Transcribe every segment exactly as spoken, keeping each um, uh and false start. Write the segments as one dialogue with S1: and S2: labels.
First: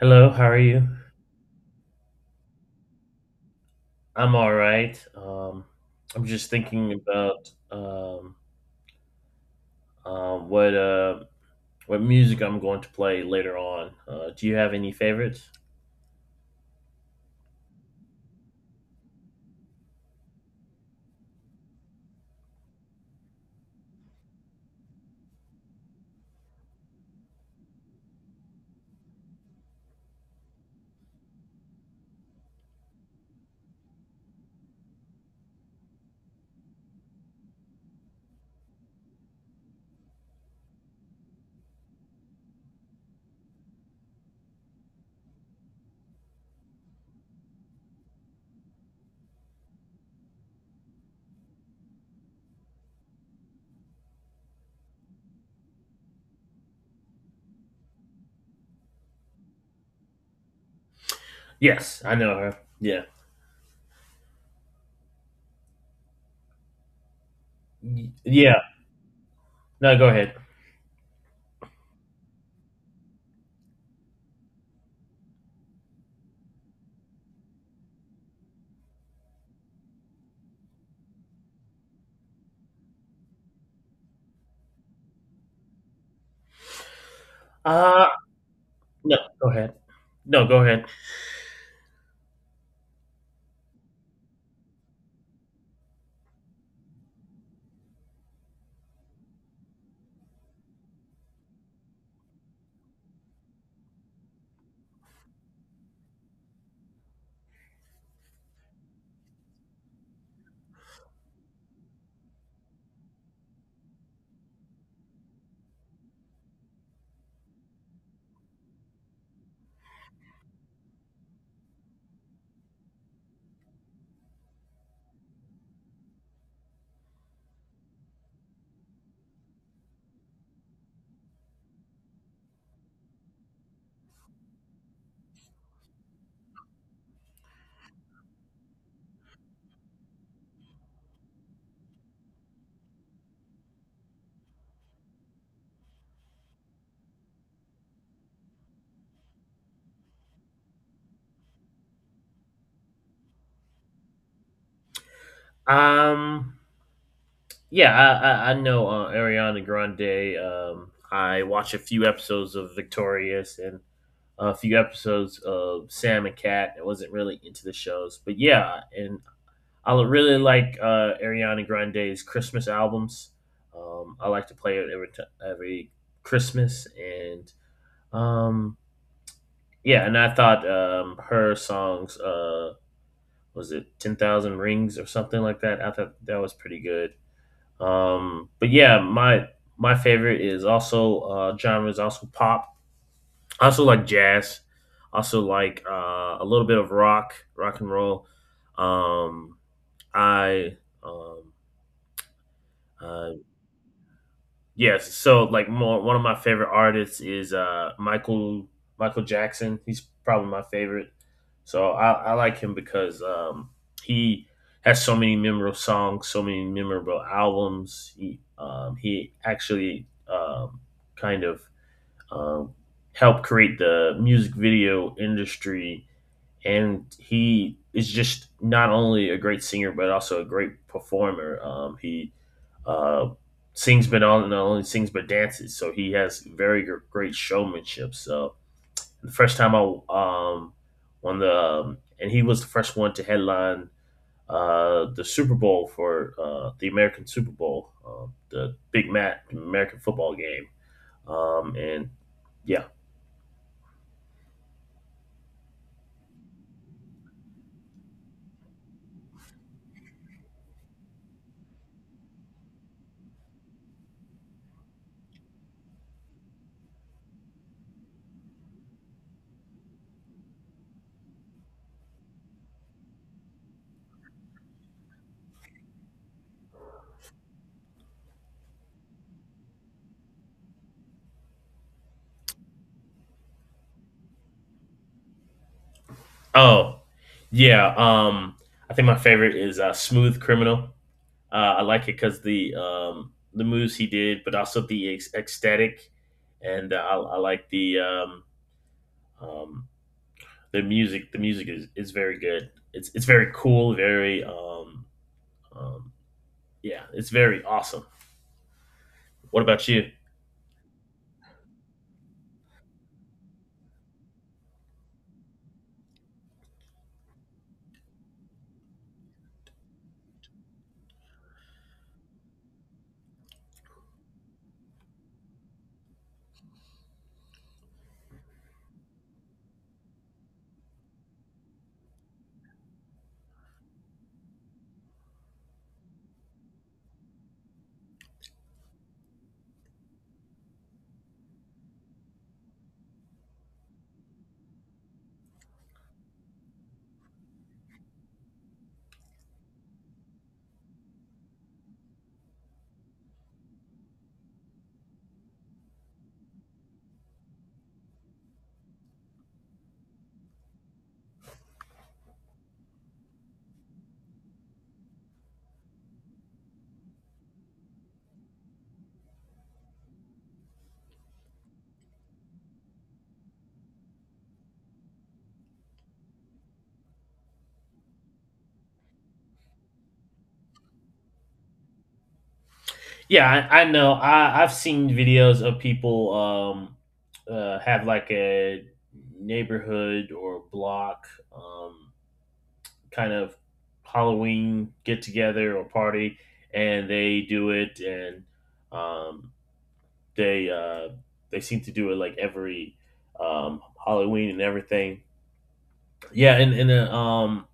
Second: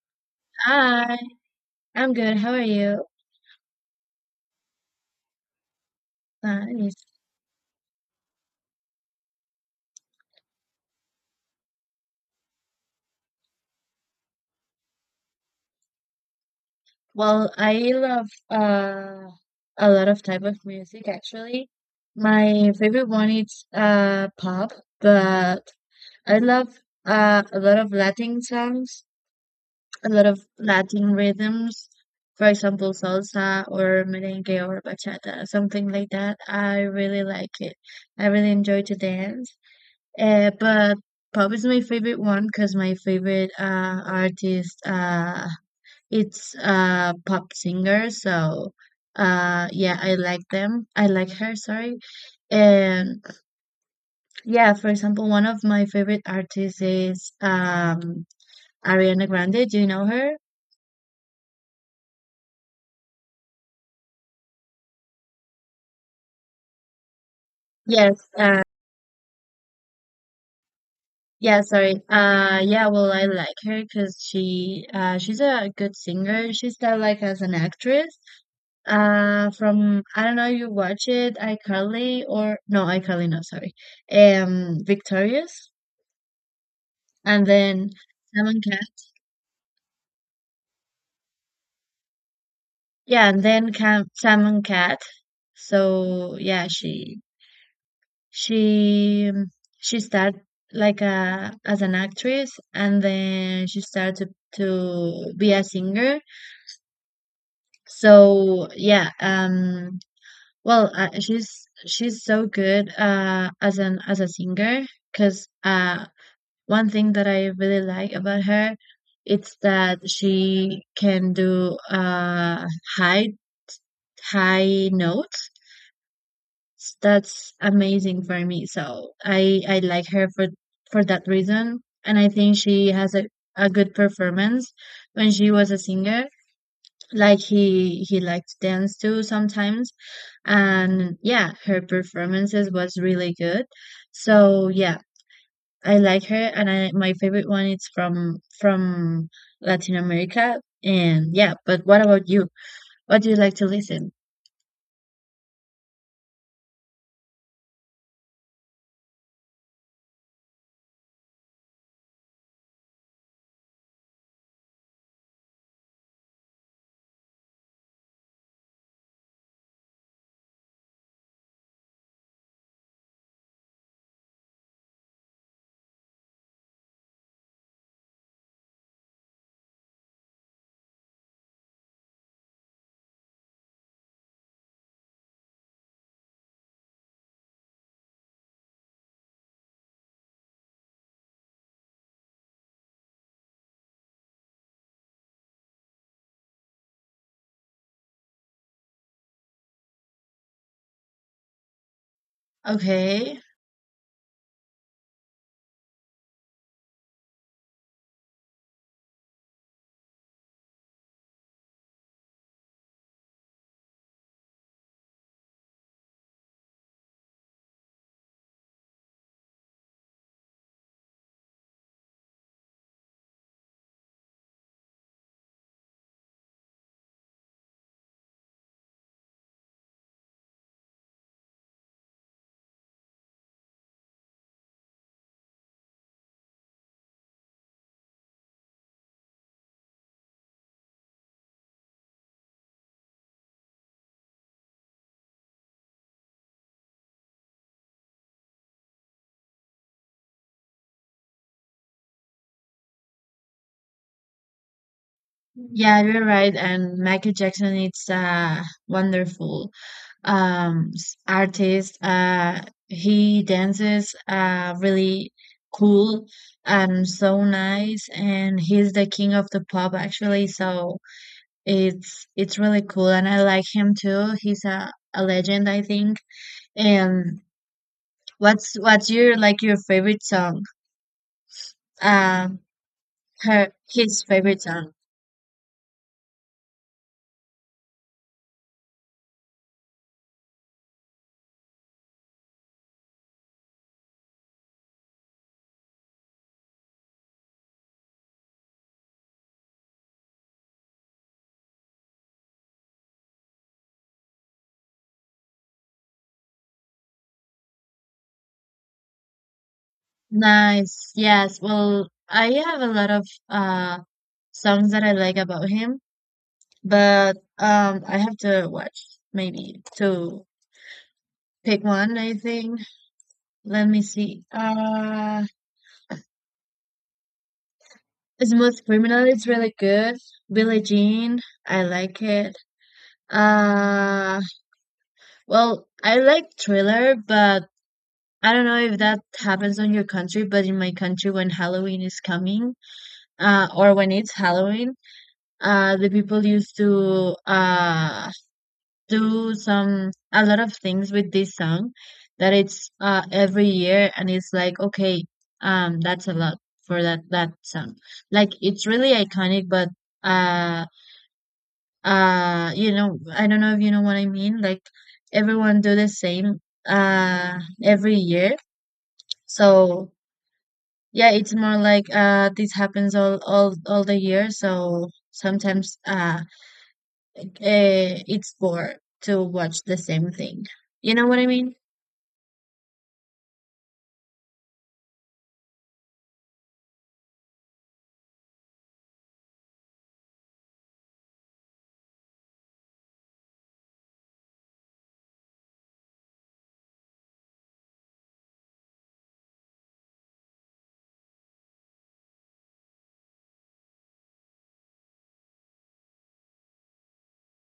S1: Hello, how are you?
S2: Hi, I'm good. How are you?
S1: I'm all right. Um, I'm just thinking
S2: Nice.
S1: about um, uh, what uh, what music I'm going to play later on. Uh, do you have any favorites?
S2: Well, I love uh a lot of type of music actually. My favorite one is uh pop, but I love uh a lot of Latin songs, a lot of Latin rhythms. For example, salsa or merengue or bachata, something like that. I really like it. I really enjoy to dance. Uh, but pop is my favorite one because my favorite uh, artist uh, it's a pop singer. So uh, yeah, I like them. I like her. Sorry. And yeah, for example, one of my favorite artists is um, Ariana Grande. Do you know her?
S1: Yes, I know her. Yeah, Y-
S2: Yes. Uh,
S1: yeah. No, go ahead.
S2: Yeah, sorry. Uh, yeah, well, I like her because she, uh, she's a good singer. She started like as an actress. Uh, from I don't know, you watch it, iCarly or no, iCarly, no, sorry. Um, Victorious, and then
S1: Uh,
S2: Sam and Cat.
S1: no, go ahead. No, go ahead.
S2: Yeah, and then Cam, Sam and Cat. So yeah, she she um, she started like a as an actress, and then she started to to be a singer. So yeah, um, well, uh, she's she's so good uh, as an as a singer because uh, one thing that I really like about her, it's that she can do uh, high high notes. S- That's amazing for me. So I I like her for for that reason, and I think she has a a good performance when she was a singer. Like he he liked to dance too sometimes, and yeah, her performances was really good. So yeah, I like her, and i my favorite one is from from Latin America. And yeah, but what about you? What do you like to listen?
S1: Um, yeah, I I, I know uh, Ariana Grande. Um, I watch a few episodes of Victorious and a few episodes of Sam and Cat. I wasn't really into the shows, but yeah, and I really like uh, Ariana Grande's Christmas albums. Um, I like to play it every t- every Christmas, and um, yeah, and I thought um, her songs uh, was it Ten Thousand Rings or something like that. I thought that was pretty good. Um, but yeah, my my favorite is also uh, genre is also pop. I also like jazz. Also like uh, a little bit of rock, rock and roll. Um, I um, uh,
S2: Okay.
S1: Yes, so like more, one of my favorite artists is uh Michael Michael Jackson. He's probably my favorite. So I, I like him because um he has so many memorable songs, so many memorable albums. He um he actually um kind of um helped create the music video industry, and he is just not only a great singer but also a great performer. Um, he uh, sings, but all not only sings but dances, so he has very gr- great showmanship. So the first time I um on the um, and he was the first one to headline uh, the Super Bowl for uh, the American Super Bowl, uh, the big mat American football game. Um, and yeah,
S2: Yeah, you're right, and Michael Jackson is a wonderful um s- artist. Uh he dances uh really cool and so nice, and he's the king of the pop actually. So It's it's really cool and I like him too. He's a, a legend, I think. And what's what's your like your favorite song? Um Her his favorite song.
S1: oh yeah, um, I think my favorite is uh, Smooth Criminal. Uh, I like it because the um, the moves he did, but also the ec- ecstatic, and uh, I, I like the um, um, the music. The music is, is very good. It's it's very cool. Very um, um, yeah, it's very awesome. What about you?
S2: Nice. Yes. Well, I have a lot of uh songs that I like about him, but um I have to watch maybe to pick one, I think. Let me see. Uh Smooth Criminal is really good. Billie Jean, I like it. Uh Well, I like Thriller, but I don't know if that happens on your country, but in my country, when Halloween is coming, uh, or when it's Halloween, uh, the people used to uh, do some a lot of things with this song that it's uh, every year, and it's like okay, um, that's a lot for that that song. Like it's really iconic, but uh, uh you know, I don't know if you know what I mean, like everyone do the same uh every year. So yeah, it's more like uh this happens all all all the year, so sometimes uh eh, it's bored to watch the same thing, you know what I mean.
S1: Yeah, I, I know. I I've seen videos of people um, uh, have like a neighborhood or block um, kind of Halloween get together or party, and they do it, and um, they uh, they seem to do it like every um, Halloween and everything. Yeah, and and a um,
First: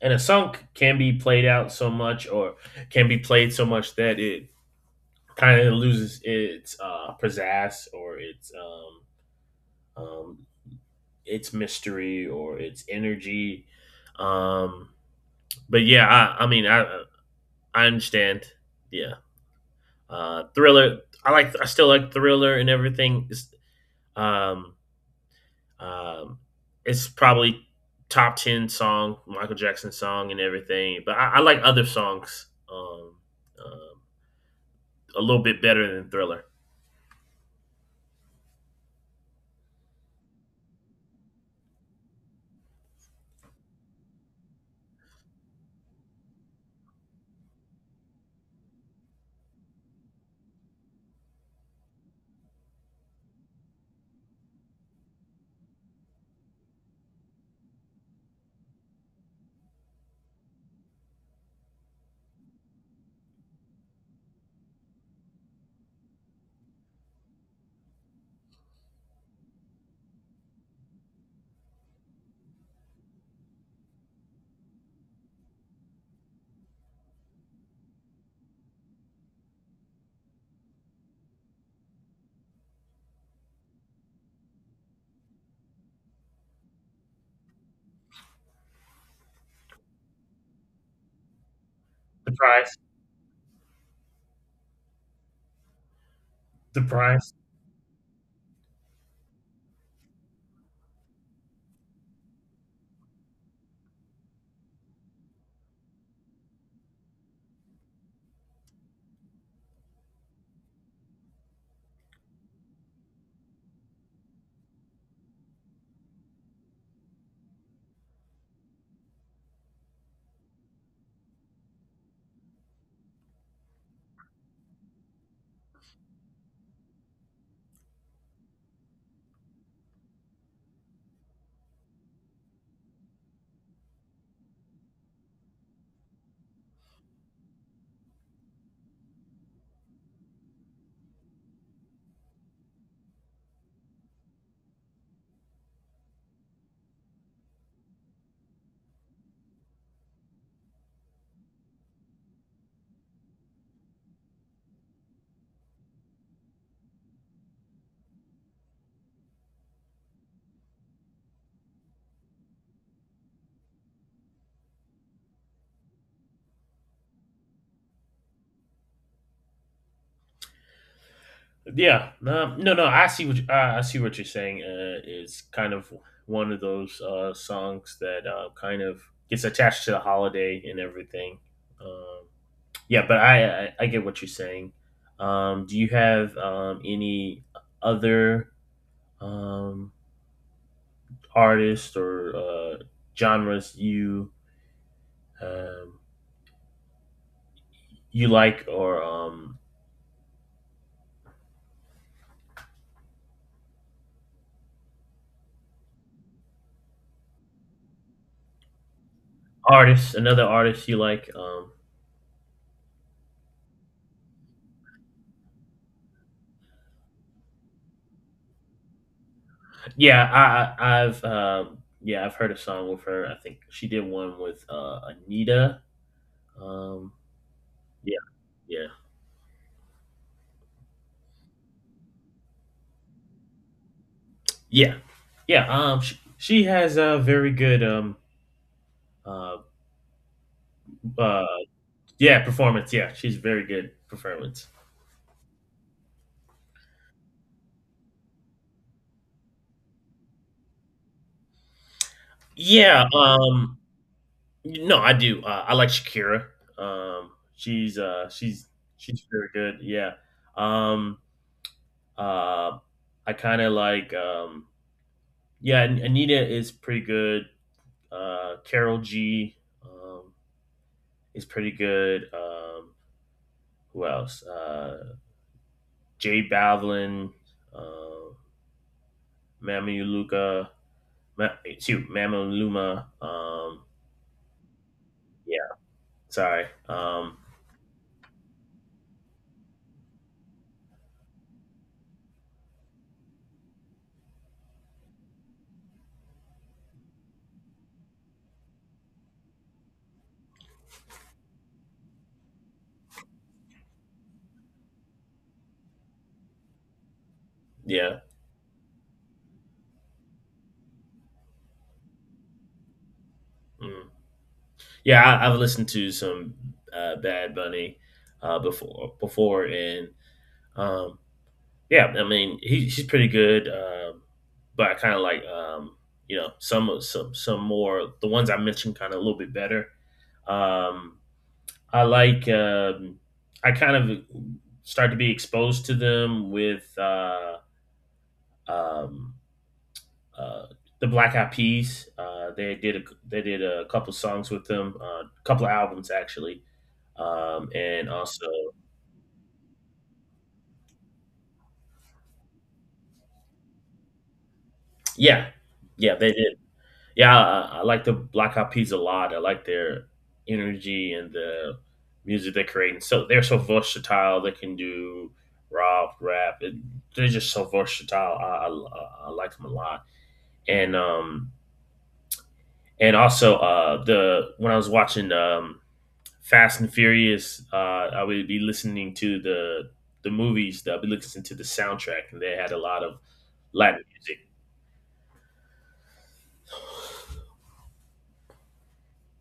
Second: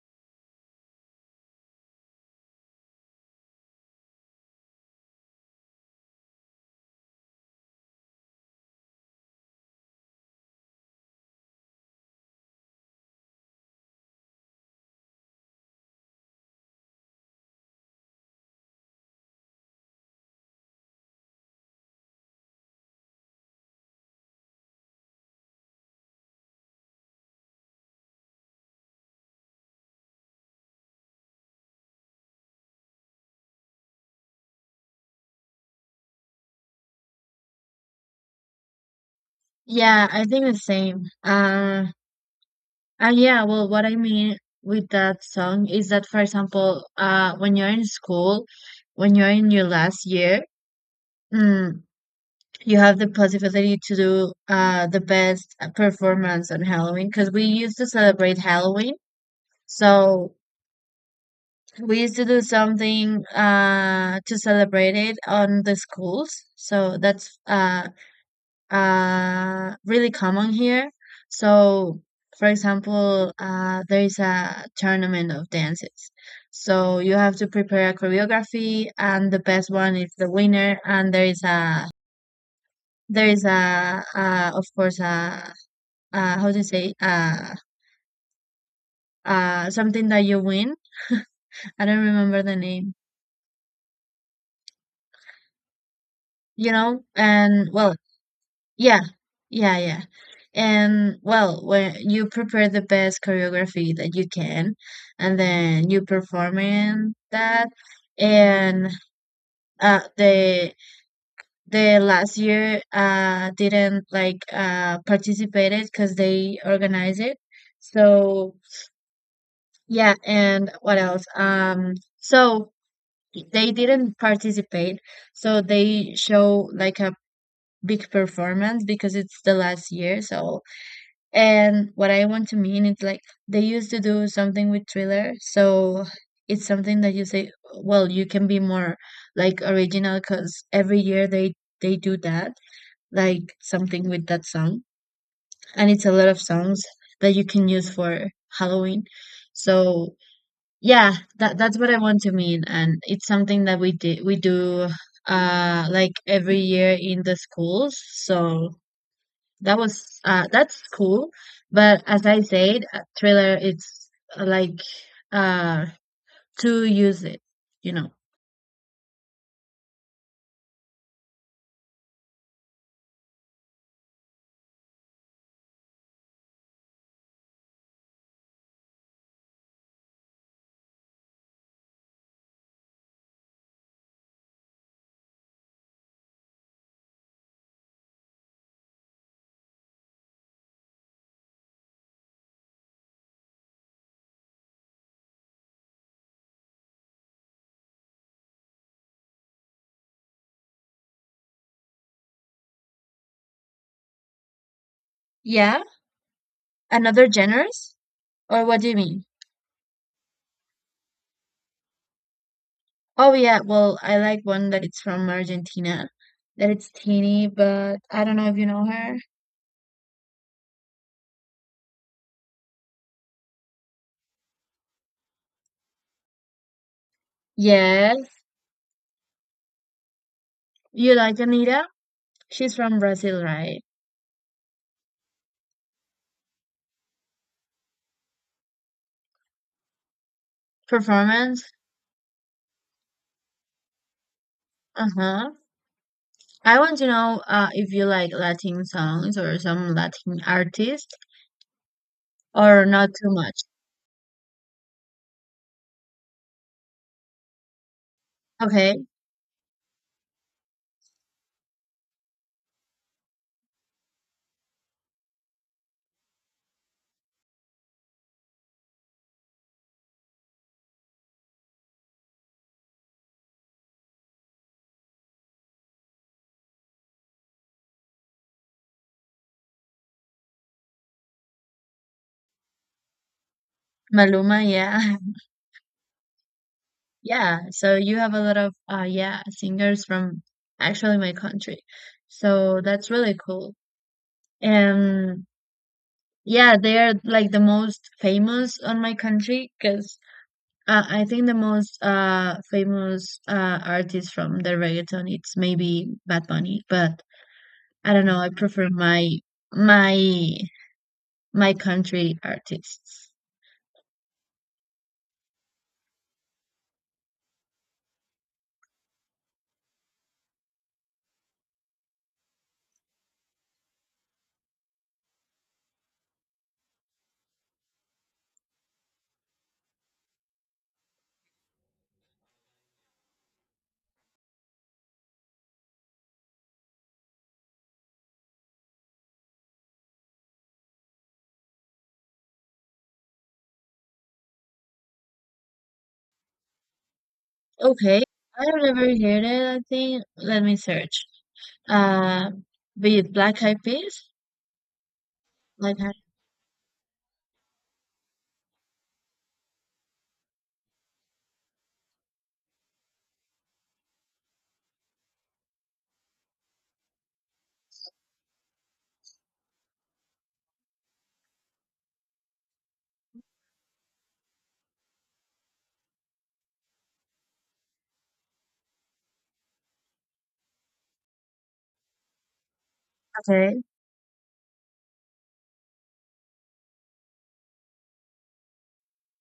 S1: and a song can be played out so much, or can be played so much that it kind of loses its uh, pizzazz or its um, um, its mystery or its energy. Um, but yeah, I, I mean, I I understand. Yeah. Uh, thriller. I like. I still like thriller and everything. It's, um, um, it's probably top ten song, Michael Jackson song and everything. But I, I like other songs. Um, um, a little bit better than Thriller.
S2: Yeah, I think the same. Uh and yeah, well, what I mean with that song is that, for example, uh when you're in school, when you're in your last year, mm, you have the possibility to do uh, the best performance on Halloween, because we used to celebrate Halloween. So we used to do something uh, to celebrate it on the schools. So that's uh, uh, really common here. So, for example, uh, there is a tournament of dances. So you have to prepare a choreography, and the best one is the winner. And there is a there is a, uh, of course, a uh how to say, uh uh something that you win. I don't remember the
S1: Surprise!
S2: name. You know,
S1: Surprise!
S2: and well, yeah, yeah, yeah. And well, when you prepare the best choreography that you can, and then you perform in that, and uh the the last year uh didn't like uh participated because they organized it. So yeah, and what else? Um, so they didn't participate, so they show like a big performance because it's the last year. So, and what I want to mean is like they used to do something with Thriller. So it's something that you say, well, you can be more like original, because every year they they do that, like something with that song. And it's a lot of songs that you can use for Halloween. So yeah, that that's what I want to mean, and it's something that we did we do uh like every year in the schools. So that was uh that's cool, but as I said, uh, Thriller it's uh, like uh to use it, you know.
S1: Yeah, no, no, no. I see what you, I I see what you're saying. Uh, it's kind of one of those uh, songs that uh, kind of gets attached to the holiday and everything. Um, Yeah, but I, I I get what you're saying. Um, do you have um, any other um, artists or uh, genres you um, you like or um,
S2: Yeah, another genres, or what do you mean?
S1: artists? Another artist you like? Um,
S2: Oh yeah, well, I like one that it's from Argentina, that it's Teeny, but I don't know if you know her.
S1: yeah, I I- I've um, yeah, I've heard a song with her. I think she did one with uh, Anita. Um, yeah,
S2: Yes,
S1: yeah,
S2: you like Anita? She's from Brazil, right?
S1: yeah, yeah. Um, she, she has a very good um uh, uh
S2: Performance?
S1: yeah, performance. Yeah, she's very good performance.
S2: Uh-huh. I want to know uh, if you like Latin songs or some Latin artist, or
S1: Yeah,
S2: not too much.
S1: um no, I do. Uh, I like Shakira. Um she's uh she's
S2: Okay.
S1: she's very good. Yeah. Um uh I kind of like um yeah, An- Anita is pretty good. Uh Carol G um is pretty good. Um who else? Uh Jay Balvin, uh Mama Luca, Ma- excuse, Mama Luma. Um
S2: Maluma, yeah.
S1: yeah, sorry. Um,
S2: Yeah. So you have a lot of uh yeah, singers from actually my country. So that's really cool. And yeah, they are like the most famous on my country, because uh, I think the most uh famous uh artist from the reggaeton it's maybe Bad Bunny, but I
S1: yeah,
S2: don't know, I prefer my my my country artists.
S1: mm. yeah. I, I've listened to some uh, Bad Bunny uh, before, before, and um, yeah, I mean he, he's pretty good. Um but I kind of like um, you know some of- some some more the ones I mentioned kind of a little bit better. Um, I like um, I kind of start to be exposed to them with uh, um, uh, the Black Eyed Peas. Uh, they did a, they did a couple songs with them, a uh, couple of albums actually, um, and
S2: Okay.
S1: also
S2: I've never heard it, I think. Let me search. Uh be it Black Eyed Peas?
S1: yeah,
S2: Like
S1: yeah they did. Yeah, I, I like the Black Eyed Peas a lot. I like their energy and the music they're creating. So they're so versatile. They can do rock, rap. It, they're just so versatile. I, I, I like them a lot. And um and also uh the when I was watching um Fast and Furious, uh, I would be listening to the the movies. I'll be listening to the soundtrack, and they had a lot of
S2: okay.
S1: Latin music.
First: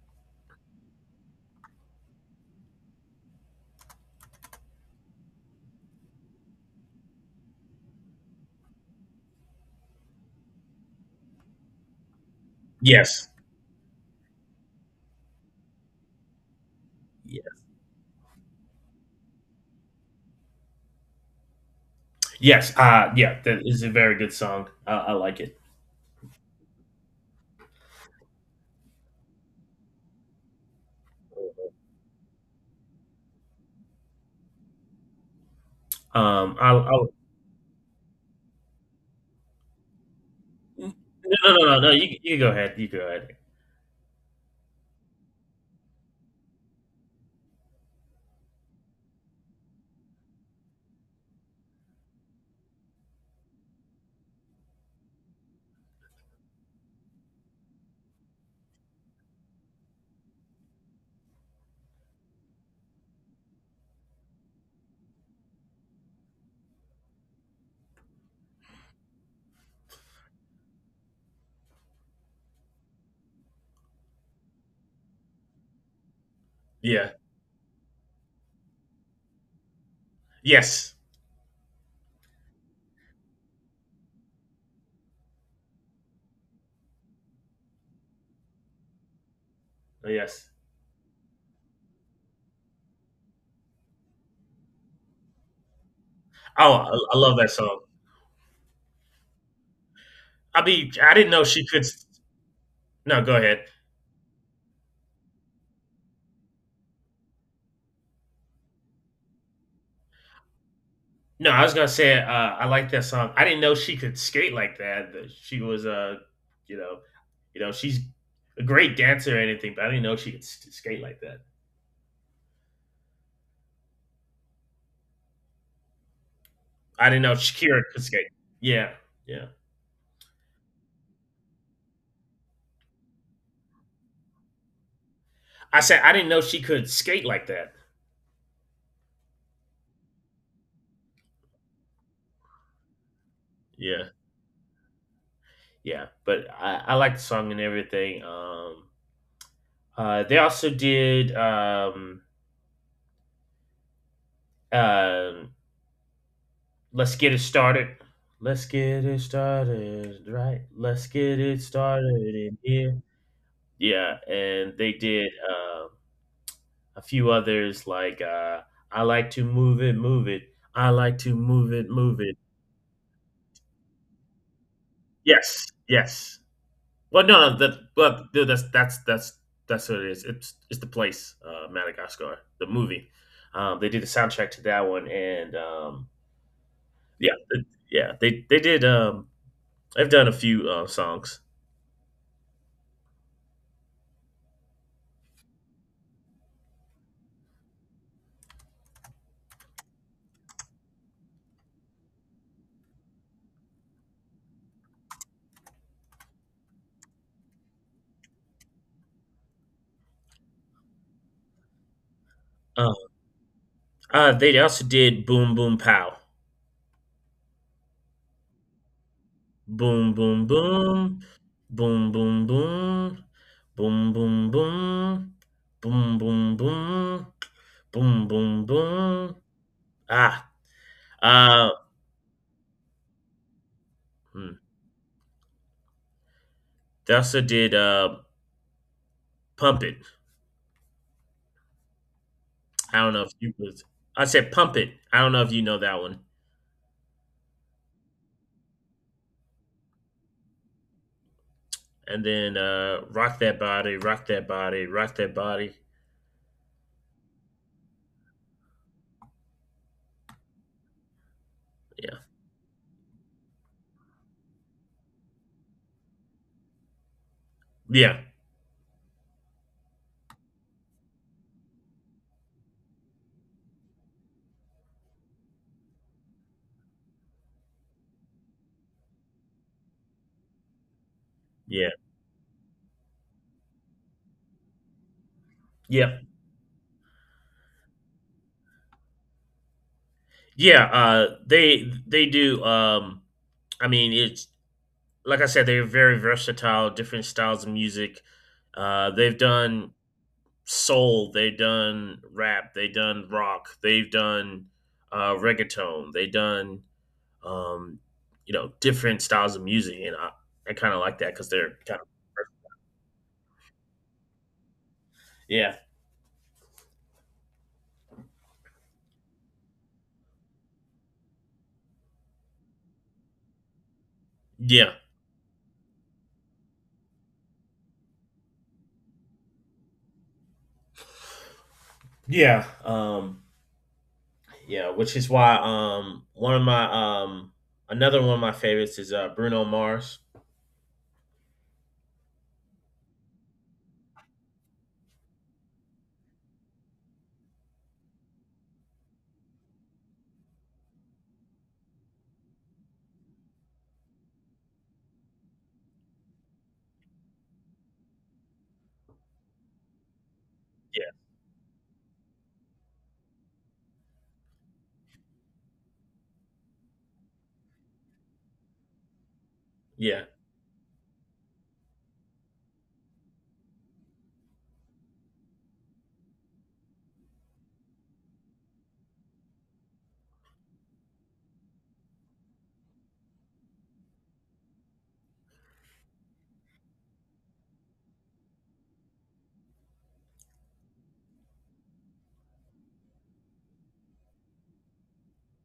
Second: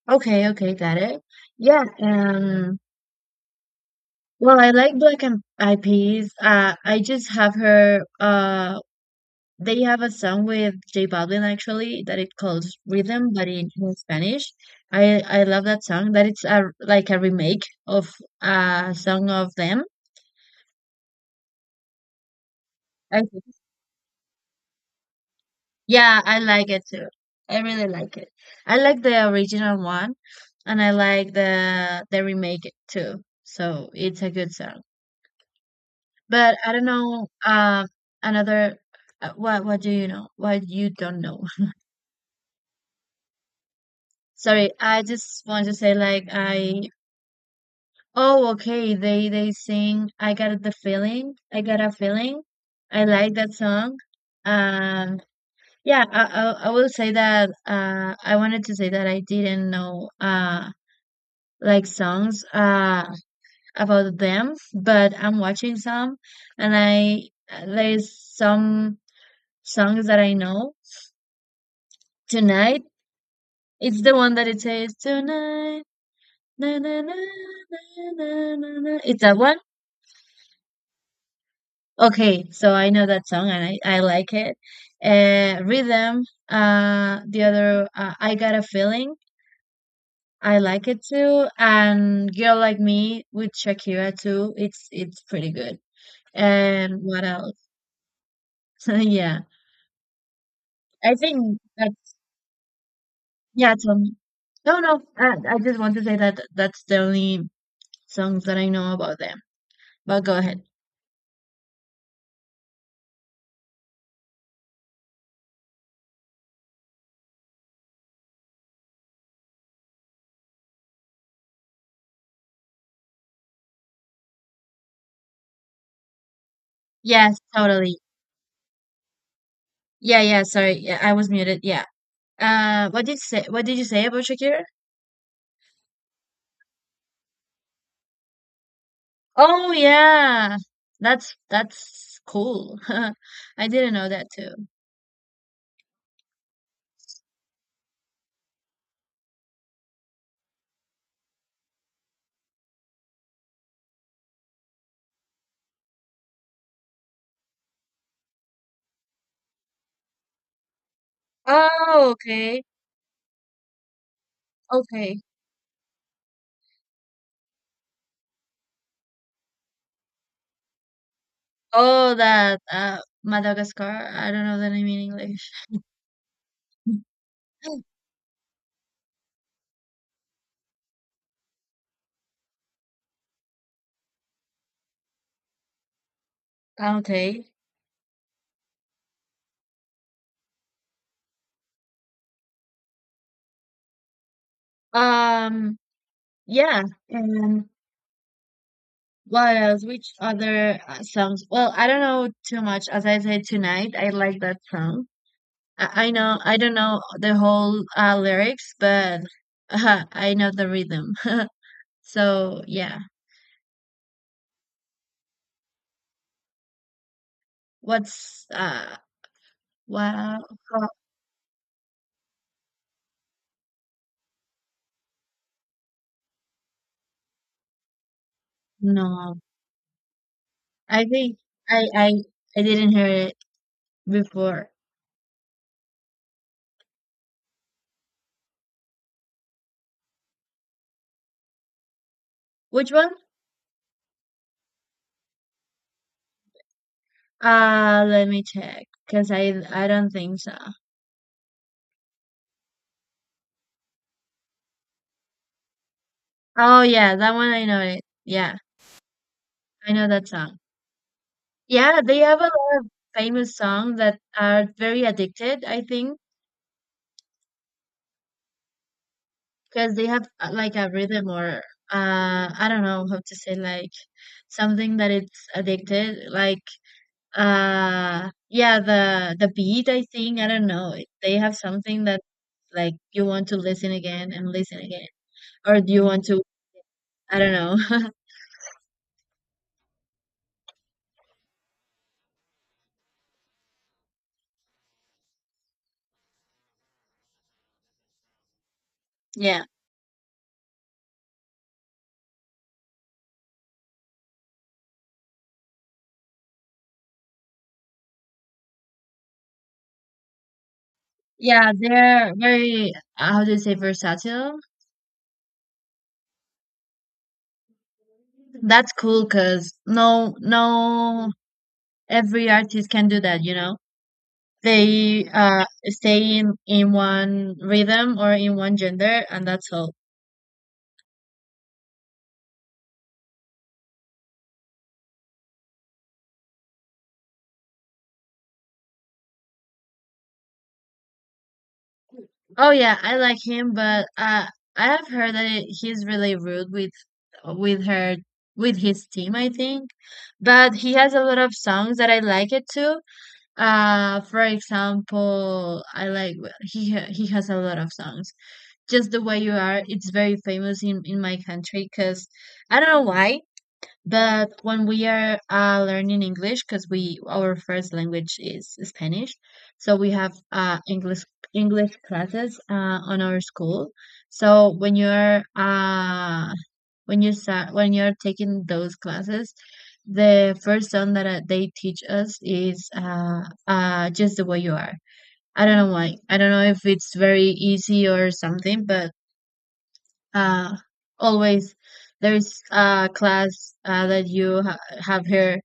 S2: Okay, okay, got it. Yeah, um well, I like Black and Eyed Peas. Uh I just have her uh they have a song with J Balvin actually that it calls Rhythm,
S1: Yes,
S2: but in, in Spanish. I I love that song. That it's a like a
S1: yes,
S2: remake of a song of them.
S1: yes, uh,
S2: I
S1: yeah.
S2: think.
S1: That is a very good song. I, I like it.
S2: Yeah, I like it too. I really like it. I like the original one, and I like the the remake too. So it's a good song.
S1: Um,
S2: But I
S1: I,
S2: don't
S1: I
S2: know. Um, another. uh, What what do you know? What you
S1: No,
S2: don't know?
S1: no, no, no, no. You, you go ahead. You go ahead.
S2: Sorry, I just want to say like I oh, okay. They they sing I Got the Feeling. I Got a Feeling. I like that song. Um yeah, I I, I will say that uh I wanted to say that I didn't know uh like songs uh about them, but I'm watching some, and I uh, there's some songs that I know. Tonight, it's the one that it says tonight. Na, na, na,
S1: Yeah.
S2: na, na, na, na. It's that one.
S1: Yes.
S2: Okay, so I know that song, and I, I like it. Uh, Rhythm, uh, the other, uh, I Got a Feeling,
S1: Yes.
S2: I like it too. And Girl Like Me with Shakira too, it's it's pretty good.
S1: Oh, I,
S2: And
S1: I
S2: what
S1: love that
S2: else?
S1: song.
S2: Yeah,
S1: I be.
S2: I
S1: I didn't know
S2: think
S1: she could. s-
S2: that's,
S1: No, go ahead.
S2: yeah, tell me. No, no, I, I just want to say that that's the only songs that I know about them. But go ahead.
S1: No, I was gonna say, uh, I like that song. I didn't know she could skate like that. that She was, uh, you know, you know, she's a great dancer or anything, but I didn't know she could s- skate like that. I didn't know
S2: Yes,
S1: Shakira
S2: totally.
S1: could skate. Yeah, yeah.
S2: Yeah, yeah, sorry, yeah, I was muted. Yeah. Uh, what did you say? What did you say about Shakira?
S1: I said I didn't know she could skate like that.
S2: Oh yeah. That's that's cool. I didn't know
S1: Yeah,
S2: that too.
S1: yeah. But I, I like the song and everything. Um, uh, they also did um, um "Let's Get It Started." Let's get it started, right? Let's get it
S2: Oh,
S1: started in
S2: okay.
S1: here. Yeah, and they
S2: Okay.
S1: did um, a few others like uh, "I Like to Move It, Move It." I like to move it,
S2: Oh,
S1: move it.
S2: that uh Madagascar. I don't know the name in English.
S1: Yes, yes. Well, no, no, that, but no, that's that's that's that's what it is. It's it's the place, uh, Madagascar, the movie. Um, they did the soundtrack to that one, and um, yeah,
S2: Okay.
S1: th- yeah, they they did. Um, I've done a few uh, songs.
S2: Um, yeah. And what else? Which other uh, songs? Well, I don't know too much. As I said, tonight, I like that song. I, I know I don't know the whole uh, lyrics, but I know the rhythm. So,
S1: Uh,
S2: yeah.
S1: uh, they also did "Boom Boom Pow."
S2: What's uh
S1: Boom,
S2: wow,
S1: boom,
S2: how-
S1: boom. Boom, boom, boom. Boom, boom, boom. Boom, boom, boom. Boom, boom, boom.
S2: no.
S1: Ah,
S2: I think
S1: uh,
S2: I I I didn't hear it
S1: hmm.
S2: before.
S1: they also did uh, Pump It.
S2: Which
S1: I
S2: one?
S1: don't know if you was. I said Pump It. I don't know if you know that one.
S2: Uh let me check, cuz I I don't think so.
S1: And then uh, Rock That Body, Rock That Body, Rock That Body.
S2: Oh yeah, that one I know it. Yeah, I know that song. Yeah, they
S1: Yeah.
S2: have a lot of famous songs that are very addicted, I think,
S1: Yeah.
S2: cuz they have uh, like a rhythm, or uh I don't know how to say like something that it's addicted like. Uh, yeah, the the beat, I think, I don't know. They have
S1: Yeah.
S2: something that like you want to listen again and listen again, or do you
S1: Yeah.
S2: want to, I don't know.
S1: Yeah. Uh, they they do. Um, I mean, it's like I said, they're very versatile, different styles of music. Uh, they've
S2: Yeah.
S1: done soul, they've done rap, they've done rock, they've done uh, reggaeton, they've done um, you know different styles of music, and I, I kind of like that because
S2: Yeah,
S1: they're kind of
S2: they're very, how do you say, versatile.
S1: yeah,
S2: That's cool because no, no, every artist can do that, you know?
S1: yeah,
S2: They uh stay in in one rhythm or in one gender, and that's all.
S1: yeah, um, yeah, which is why um, one of my um, another one of my favorites is uh, Bruno Mars.
S2: Oh yeah, I like him, but uh, I have heard that it, he's really rude with with her with his team, I think. But he has a lot of songs that I like it too. Uh, for example, I like well, he ha- he has a lot of songs. Just the Way You Are, it's very famous in
S1: Yeah,
S2: in my country because I don't know why. But when we are uh, learning English, because we our first language is Spanish, so we
S1: yeah,
S2: have uh, English English classes uh, on our school. So when you're uh, when you start when you're taking those classes, the first song that uh, they teach us is uh, uh, "Just the Way You Are." I don't know why. I don't know if it's very easy or something, but uh, always there's a class uh, that you ha- have here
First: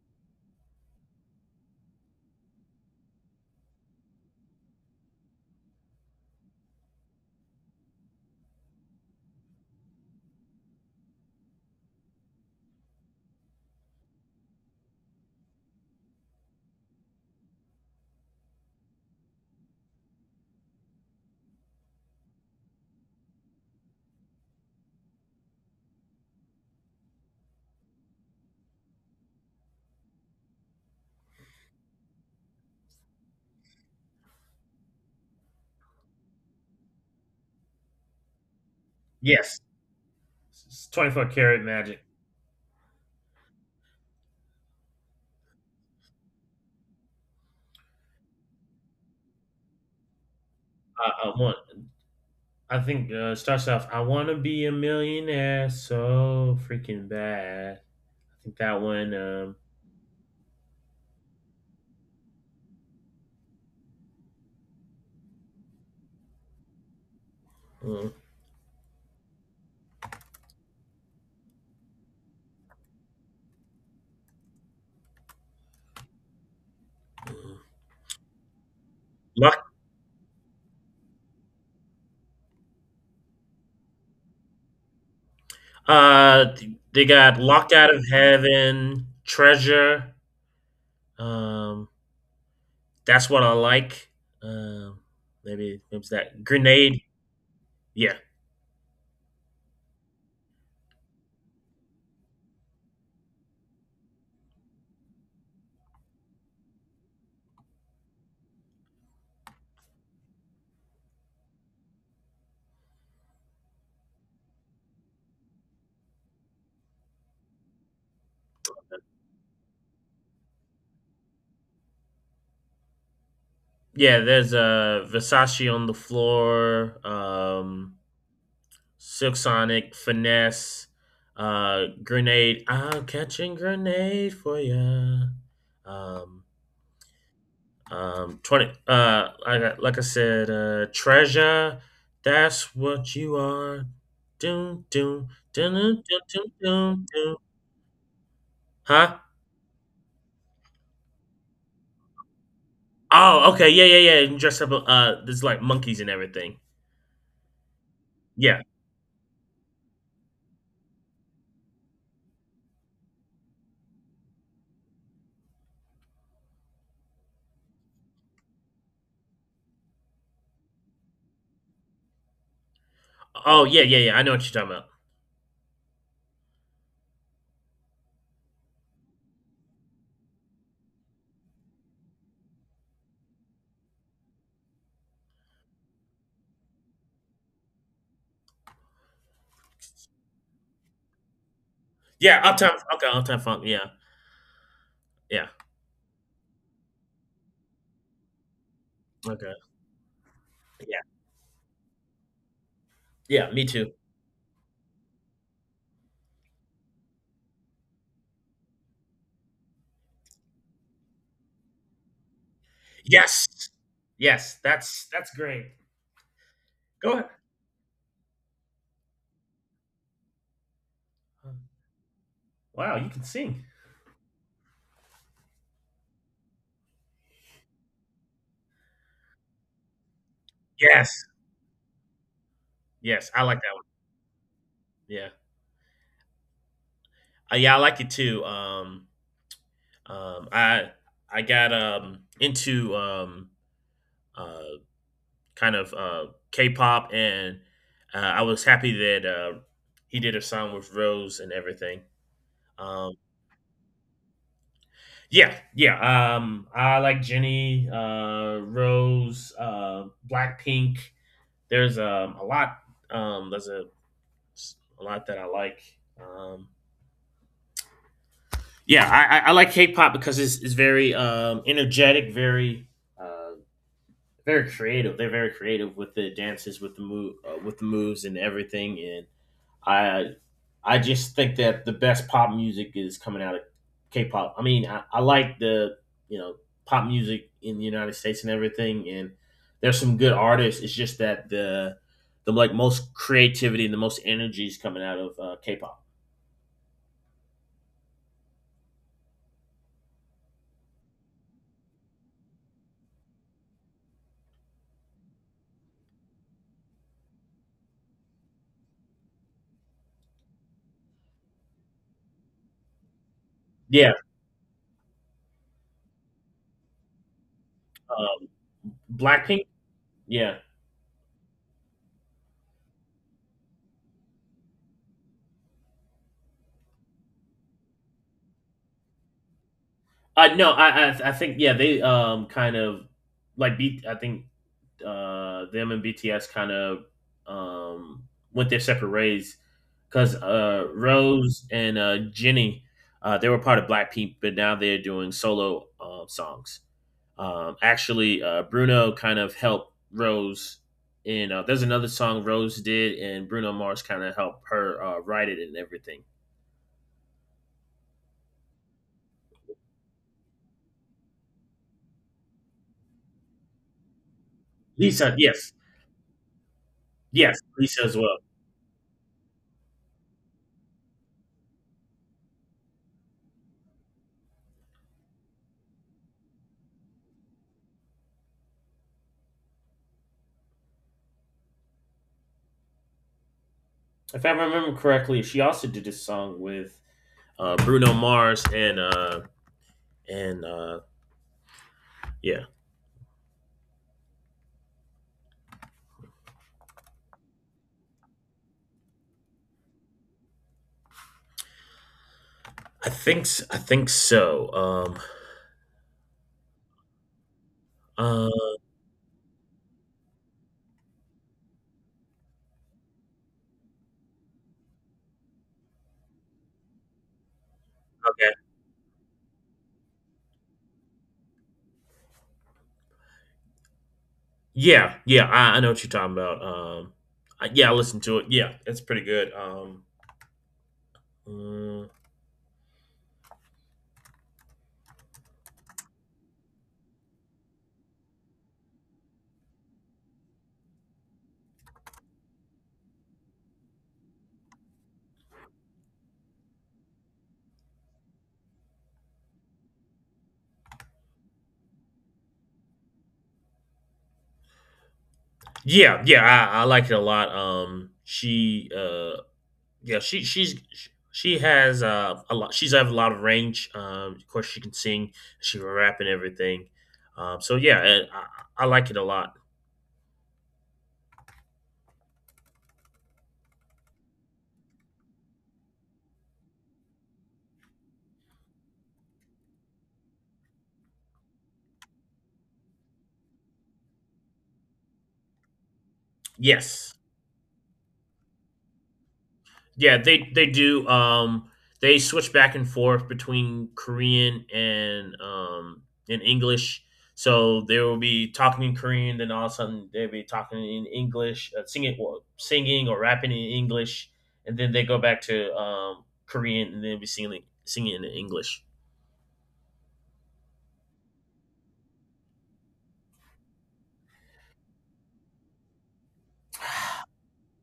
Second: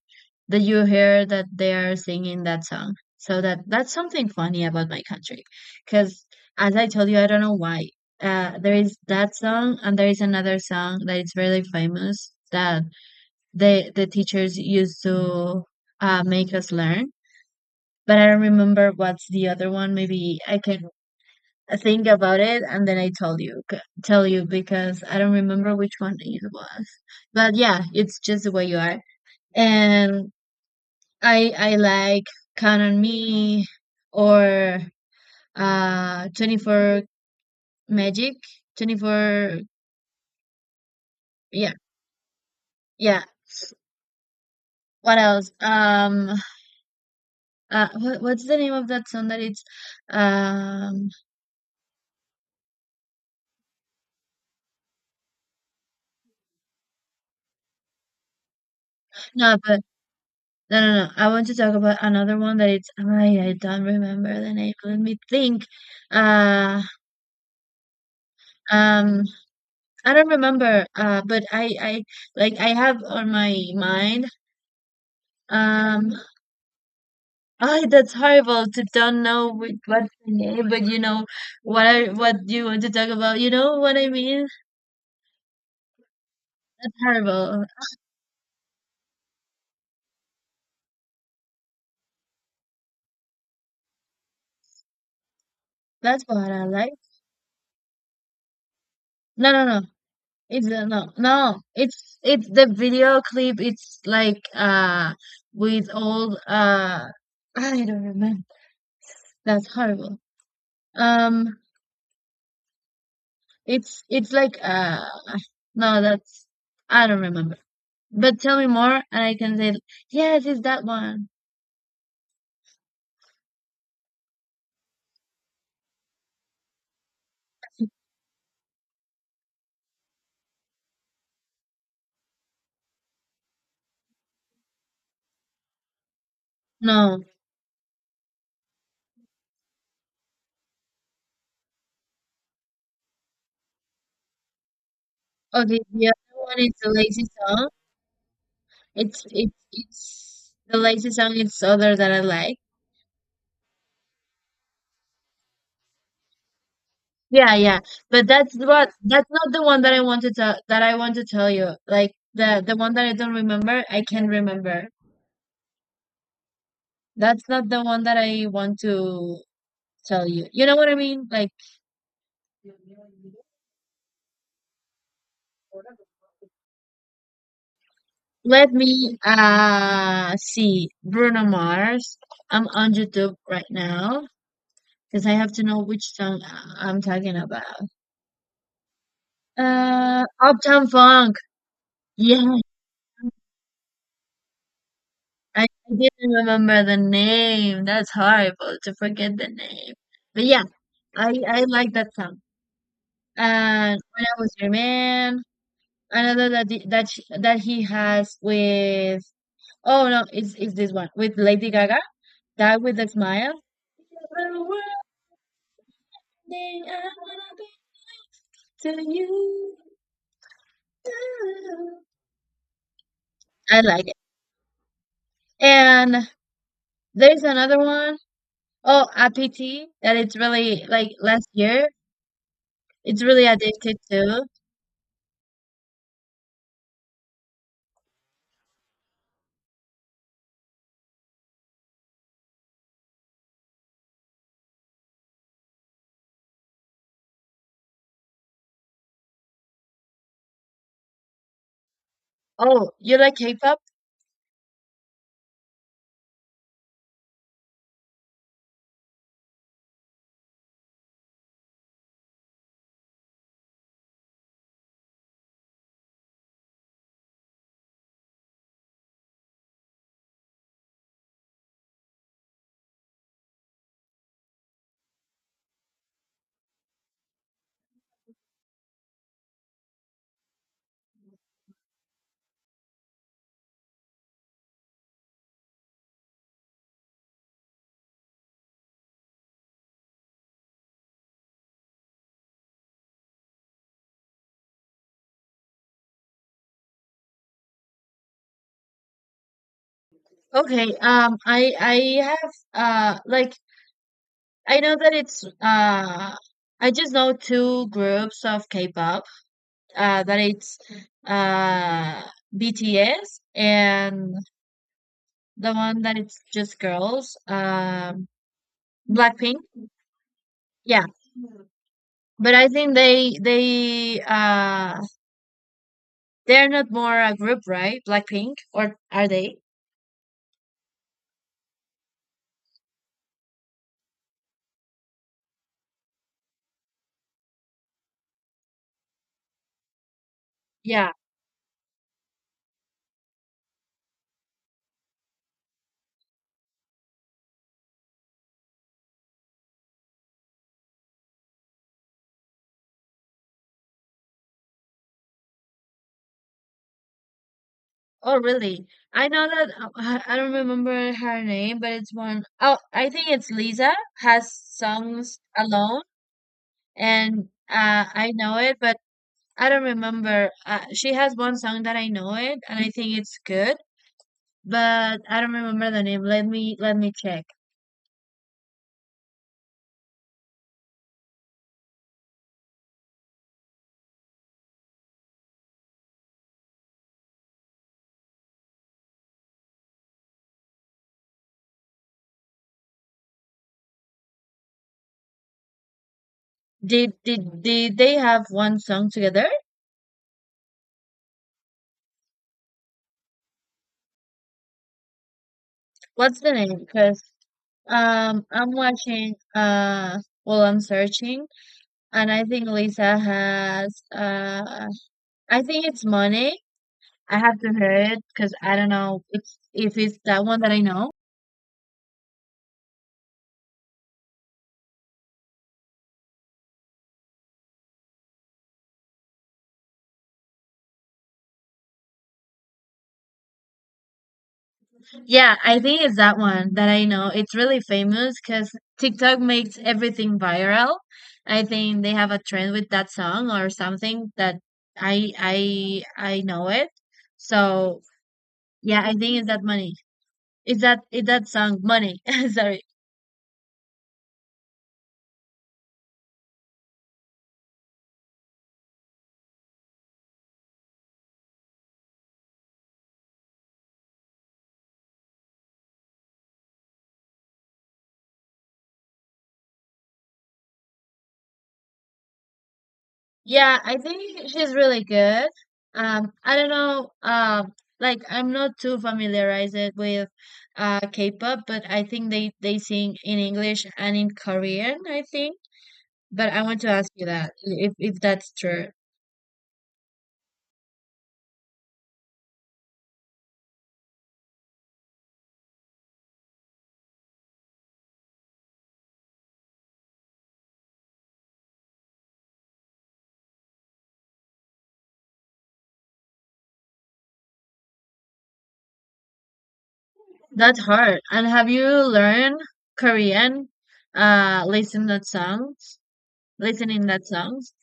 S2: that you hear that they are singing that song. So that that's something funny about my country, because as I told you, I don't know why. Uh, there is that song, and there is another song that is really famous that the the teachers used to uh, make us learn. But I don't remember what's the other one. Maybe I can I think about it and then I tell you c- tell you because I don't remember which one it was. But yeah, it's just the way you are. And I I like Count on Me or uh twenty-four Magic, twenty-four.
S1: yes, twenty four karat
S2: Yeah,
S1: magic.
S2: yeah. What else? Um uh, what, what's the name of that song that it's um
S1: Uh, uh, one. I think uh, it starts off, I want to be a millionaire so freaking bad. I think that one, um,
S2: no, but No, no, no. I want to talk about another one that it's. Ay, I don't remember the name. Let me think. Uh, um, I don't remember. Uh, but I, I like I have on my mind. Um,
S1: uh,
S2: Ay, that's horrible to don't know
S1: lock,
S2: with what's the name, but you know what I what you want to talk about. You know what I mean?
S1: uh,
S2: That's
S1: they got
S2: horrible.
S1: Locked Out of Heaven, Treasure. Um, that's what I like. Um, maybe maybe it's
S2: That's what
S1: that
S2: I like.
S1: Grenade. Yeah,
S2: No, no, no. It's uh, no, no. It's it's the video clip. It's like uh with old uh I don't remember. That's horrible. Um, it's it's like uh no, that's I don't remember. But tell me more, and I can say yes, it's that one.
S1: yeah. There's uh, Versace on the floor. Um, Silk Sonic, Finesse, uh, Grenade. I'm catching grenade for ya. Um,
S2: No,
S1: um, twenty. Uh, like I, like I said, uh, treasure. That's what you are. Doom, doom, doom,
S2: okay.
S1: doom,
S2: The other
S1: doom,
S2: one is the
S1: doom,
S2: lazy
S1: doom.
S2: song.
S1: Huh?
S2: It's it's it's the lazy song. It's other that I like.
S1: Oh, okay. Yeah, yeah, yeah. And dress up. Uh, there's like monkeys and everything.
S2: Yeah, yeah. But that's
S1: Yeah.
S2: what that's not the one that I want to tell that I want to tell you. Like the the one that I don't remember, I can remember. That's not the one that I want to tell you. You know what I mean? Like
S1: Oh, yeah, yeah, yeah. I know what you're talking about.
S2: let me uh see Bruno Mars. I'm on YouTube right now because I have to know which song I- I'm talking about. Uh, Uptown Funk.
S1: Yeah,
S2: Yeah.
S1: uptown. Okay, uptown funk. Yeah, yeah.
S2: I I didn't remember the name. That's horrible to forget the
S1: Okay.
S2: name. But yeah,
S1: Yeah,
S2: I I like that song.
S1: yeah. Me too.
S2: And when I was your man, another that the, that sh that he has with oh no, it's it's this one with Lady Gaga. That with a smile.
S1: Yes. Yes,
S2: One
S1: that's that's great.
S2: day
S1: Go ahead.
S2: I'll be. To you,
S1: Wow, you can sing.
S2: I like it. And there's another one. Oh, A P T, that it's really like
S1: Yes.
S2: last year. It's
S1: Yes, I
S2: really
S1: like that one.
S2: addicted too.
S1: Yeah. Uh, yeah, I like it too. Um, um, I I got um into um uh kind of uh K-pop, and uh, I was happy that uh he did a song with Rose and everything.
S2: Oh,
S1: Um,
S2: you like K-pop?
S1: yeah, yeah. Um, I like Jenny, uh, Rose, uh, Blackpink. There's um a lot. Um, there's a a lot that I like. Um, yeah, I, I- like K-pop because it's, it's very um, energetic, very uh, very creative. They're very creative with the dances, with the move, uh, with the moves and everything. And I I just think that the best pop music is coming out of K-pop. I mean, I, I like the you know pop music in the United States and everything. And there's some good artists. It's just that the the like most creativity and the most energy is coming out of uh, K-pop.
S2: Okay. Um, I I have uh like I know that it's uh I just know two groups of K-pop. Uh, that it's uh B T S
S1: Yeah,
S2: and the one that it's just girls. Um,
S1: uh,
S2: Blackpink.
S1: Blackpink? Yeah.
S2: Yeah, but I think they they uh they're not more a group, right? Blackpink, or are they?
S1: Uh, no, I, I I think yeah they um kind of like B. I think uh them and B T S kind of um went their separate ways because uh
S2: Yeah.
S1: Rose and uh Jenny uh they were part of Blackpink, but now they're doing solo um songs. Um, actually, uh, Bruno kind of helped Rose in uh, there's another song Rose did and Bruno Mars kind of helped her uh, write it and everything.
S2: Oh, really? I know that uh, I I don't remember her name, but it's one oh I think it's Lisa has
S1: Lisa,
S2: songs
S1: yes,
S2: alone, and
S1: yes, Lisa
S2: uh,
S1: as
S2: I
S1: well.
S2: know it, but I don't remember. Uh, she has one song that I know it, and I think it's good, but I don't remember the name. Let me let me check.
S1: If I remember correctly, she also did this song with uh, Bruno Mars and uh, and uh, yeah,
S2: Did did did they have one song together?
S1: I think s- I think so. Um,
S2: What's the name? Because um,
S1: uh,
S2: I'm watching. Uh, well, I'm searching, and I think Lisa has uh. I think it's Money. I have to hear it
S1: okay,
S2: because I don't know if if it's that one that I know.
S1: yeah, yeah, I, I know what you're talking about. Um, I, yeah, I listened to it. Yeah, it's pretty good. Um, mm,
S2: Yeah, I think it's that one that I know. It's really famous because TikTok makes everything viral. I think they have a trend with that song or something that I I I know it. So yeah, I think it's that money. Is that is that song money? Sorry.
S1: yeah, yeah, I, I like it a lot. Um, she, uh, yeah, she she's she has uh, a lot. She's have a lot of range. Um, of course, she can sing, she can rap and everything. Um, so yeah, I, I I like it a lot.
S2: Yeah, I think she's really good. Um, I don't know, um, like I'm not too familiarized with uh K-pop, but I think they they sing in English and in Korean, I think. But I want to ask
S1: Yes.
S2: you that if if that's true.
S1: Yeah, they they do um they switch back and forth between Korean and um and English. So they will be talking in Korean, then all of a sudden they'll be talking in English, uh, singing well, singing or rapping in English, and then they go back to um Korean and then be singing singing in English.
S2: That's hard. And have you learned Korean uh listening that songs? Listening that songs?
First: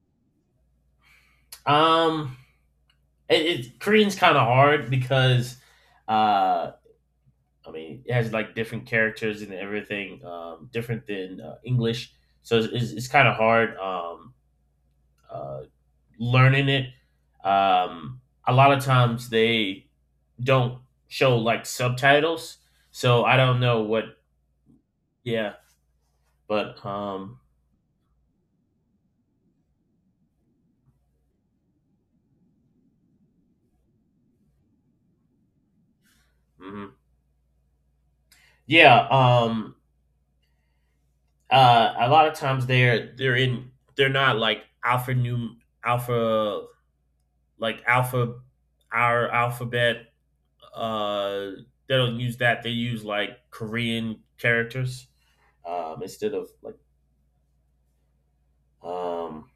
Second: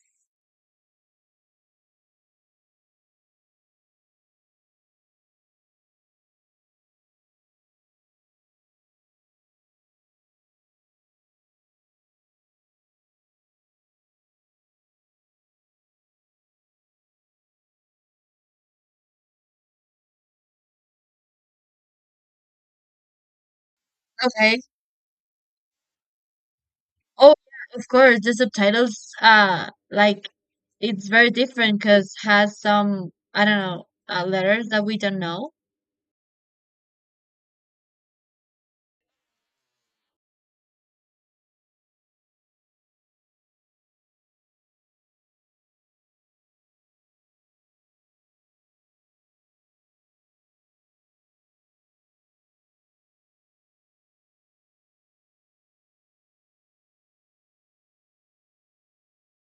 S1: Um it, it Korean's kind of hard because uh I mean, it has like different characters and everything, um, different than uh, English. So it's, it's, it's kind of hard um, uh, learning it. Um, a lot of times they don't show like subtitles, so I don't know what.
S2: Okay.
S1: Yeah, but
S2: Oh,
S1: um,
S2: yeah, of course. The subtitles, uh, like it's very different because has some I don't know uh, letters that we don't know.
S1: mhm. yeah, um, uh, a lot of times they're they're in they're not like alpha new alpha like alpha our alphabet uh they don't use that. They use like Korean characters um, instead of like um,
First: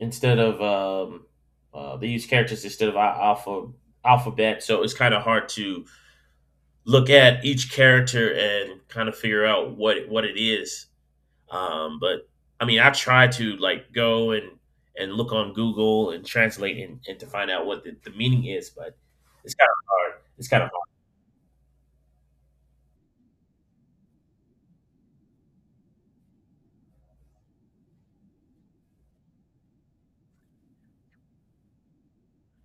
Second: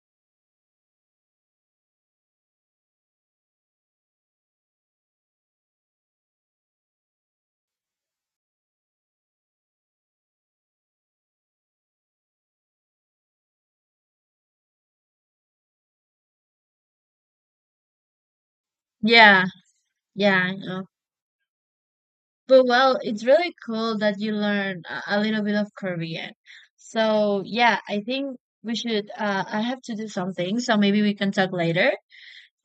S1: instead of um, uh, they use characters instead of alpha alphabet. So it's kind of hard to look at each character and kind of figure out what it- what it is. Um, but I mean, I try to like go and and look on Google and translate and, and to find out what the, the meaning is, but
S2: Yeah,
S1: it's kind of hard.
S2: yeah,
S1: It's
S2: I
S1: kind of
S2: know. But well, it's really cool that you learn a a little bit of Korean. So yeah, I think we should. Uh, I have to do something, so maybe we can talk later.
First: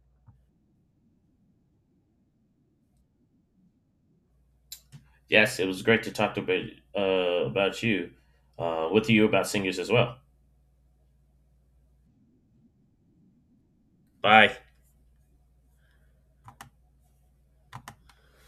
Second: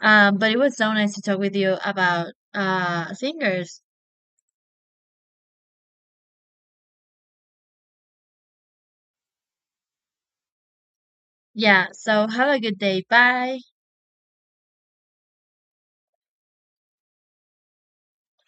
S2: Um, but it was so nice to talk with you about uh singers.
S1: Yes, it was great to talk to, uh, about you, uh, with you about singers as well.
S2: Yeah. So have a good day. Bye.
S1: Bye.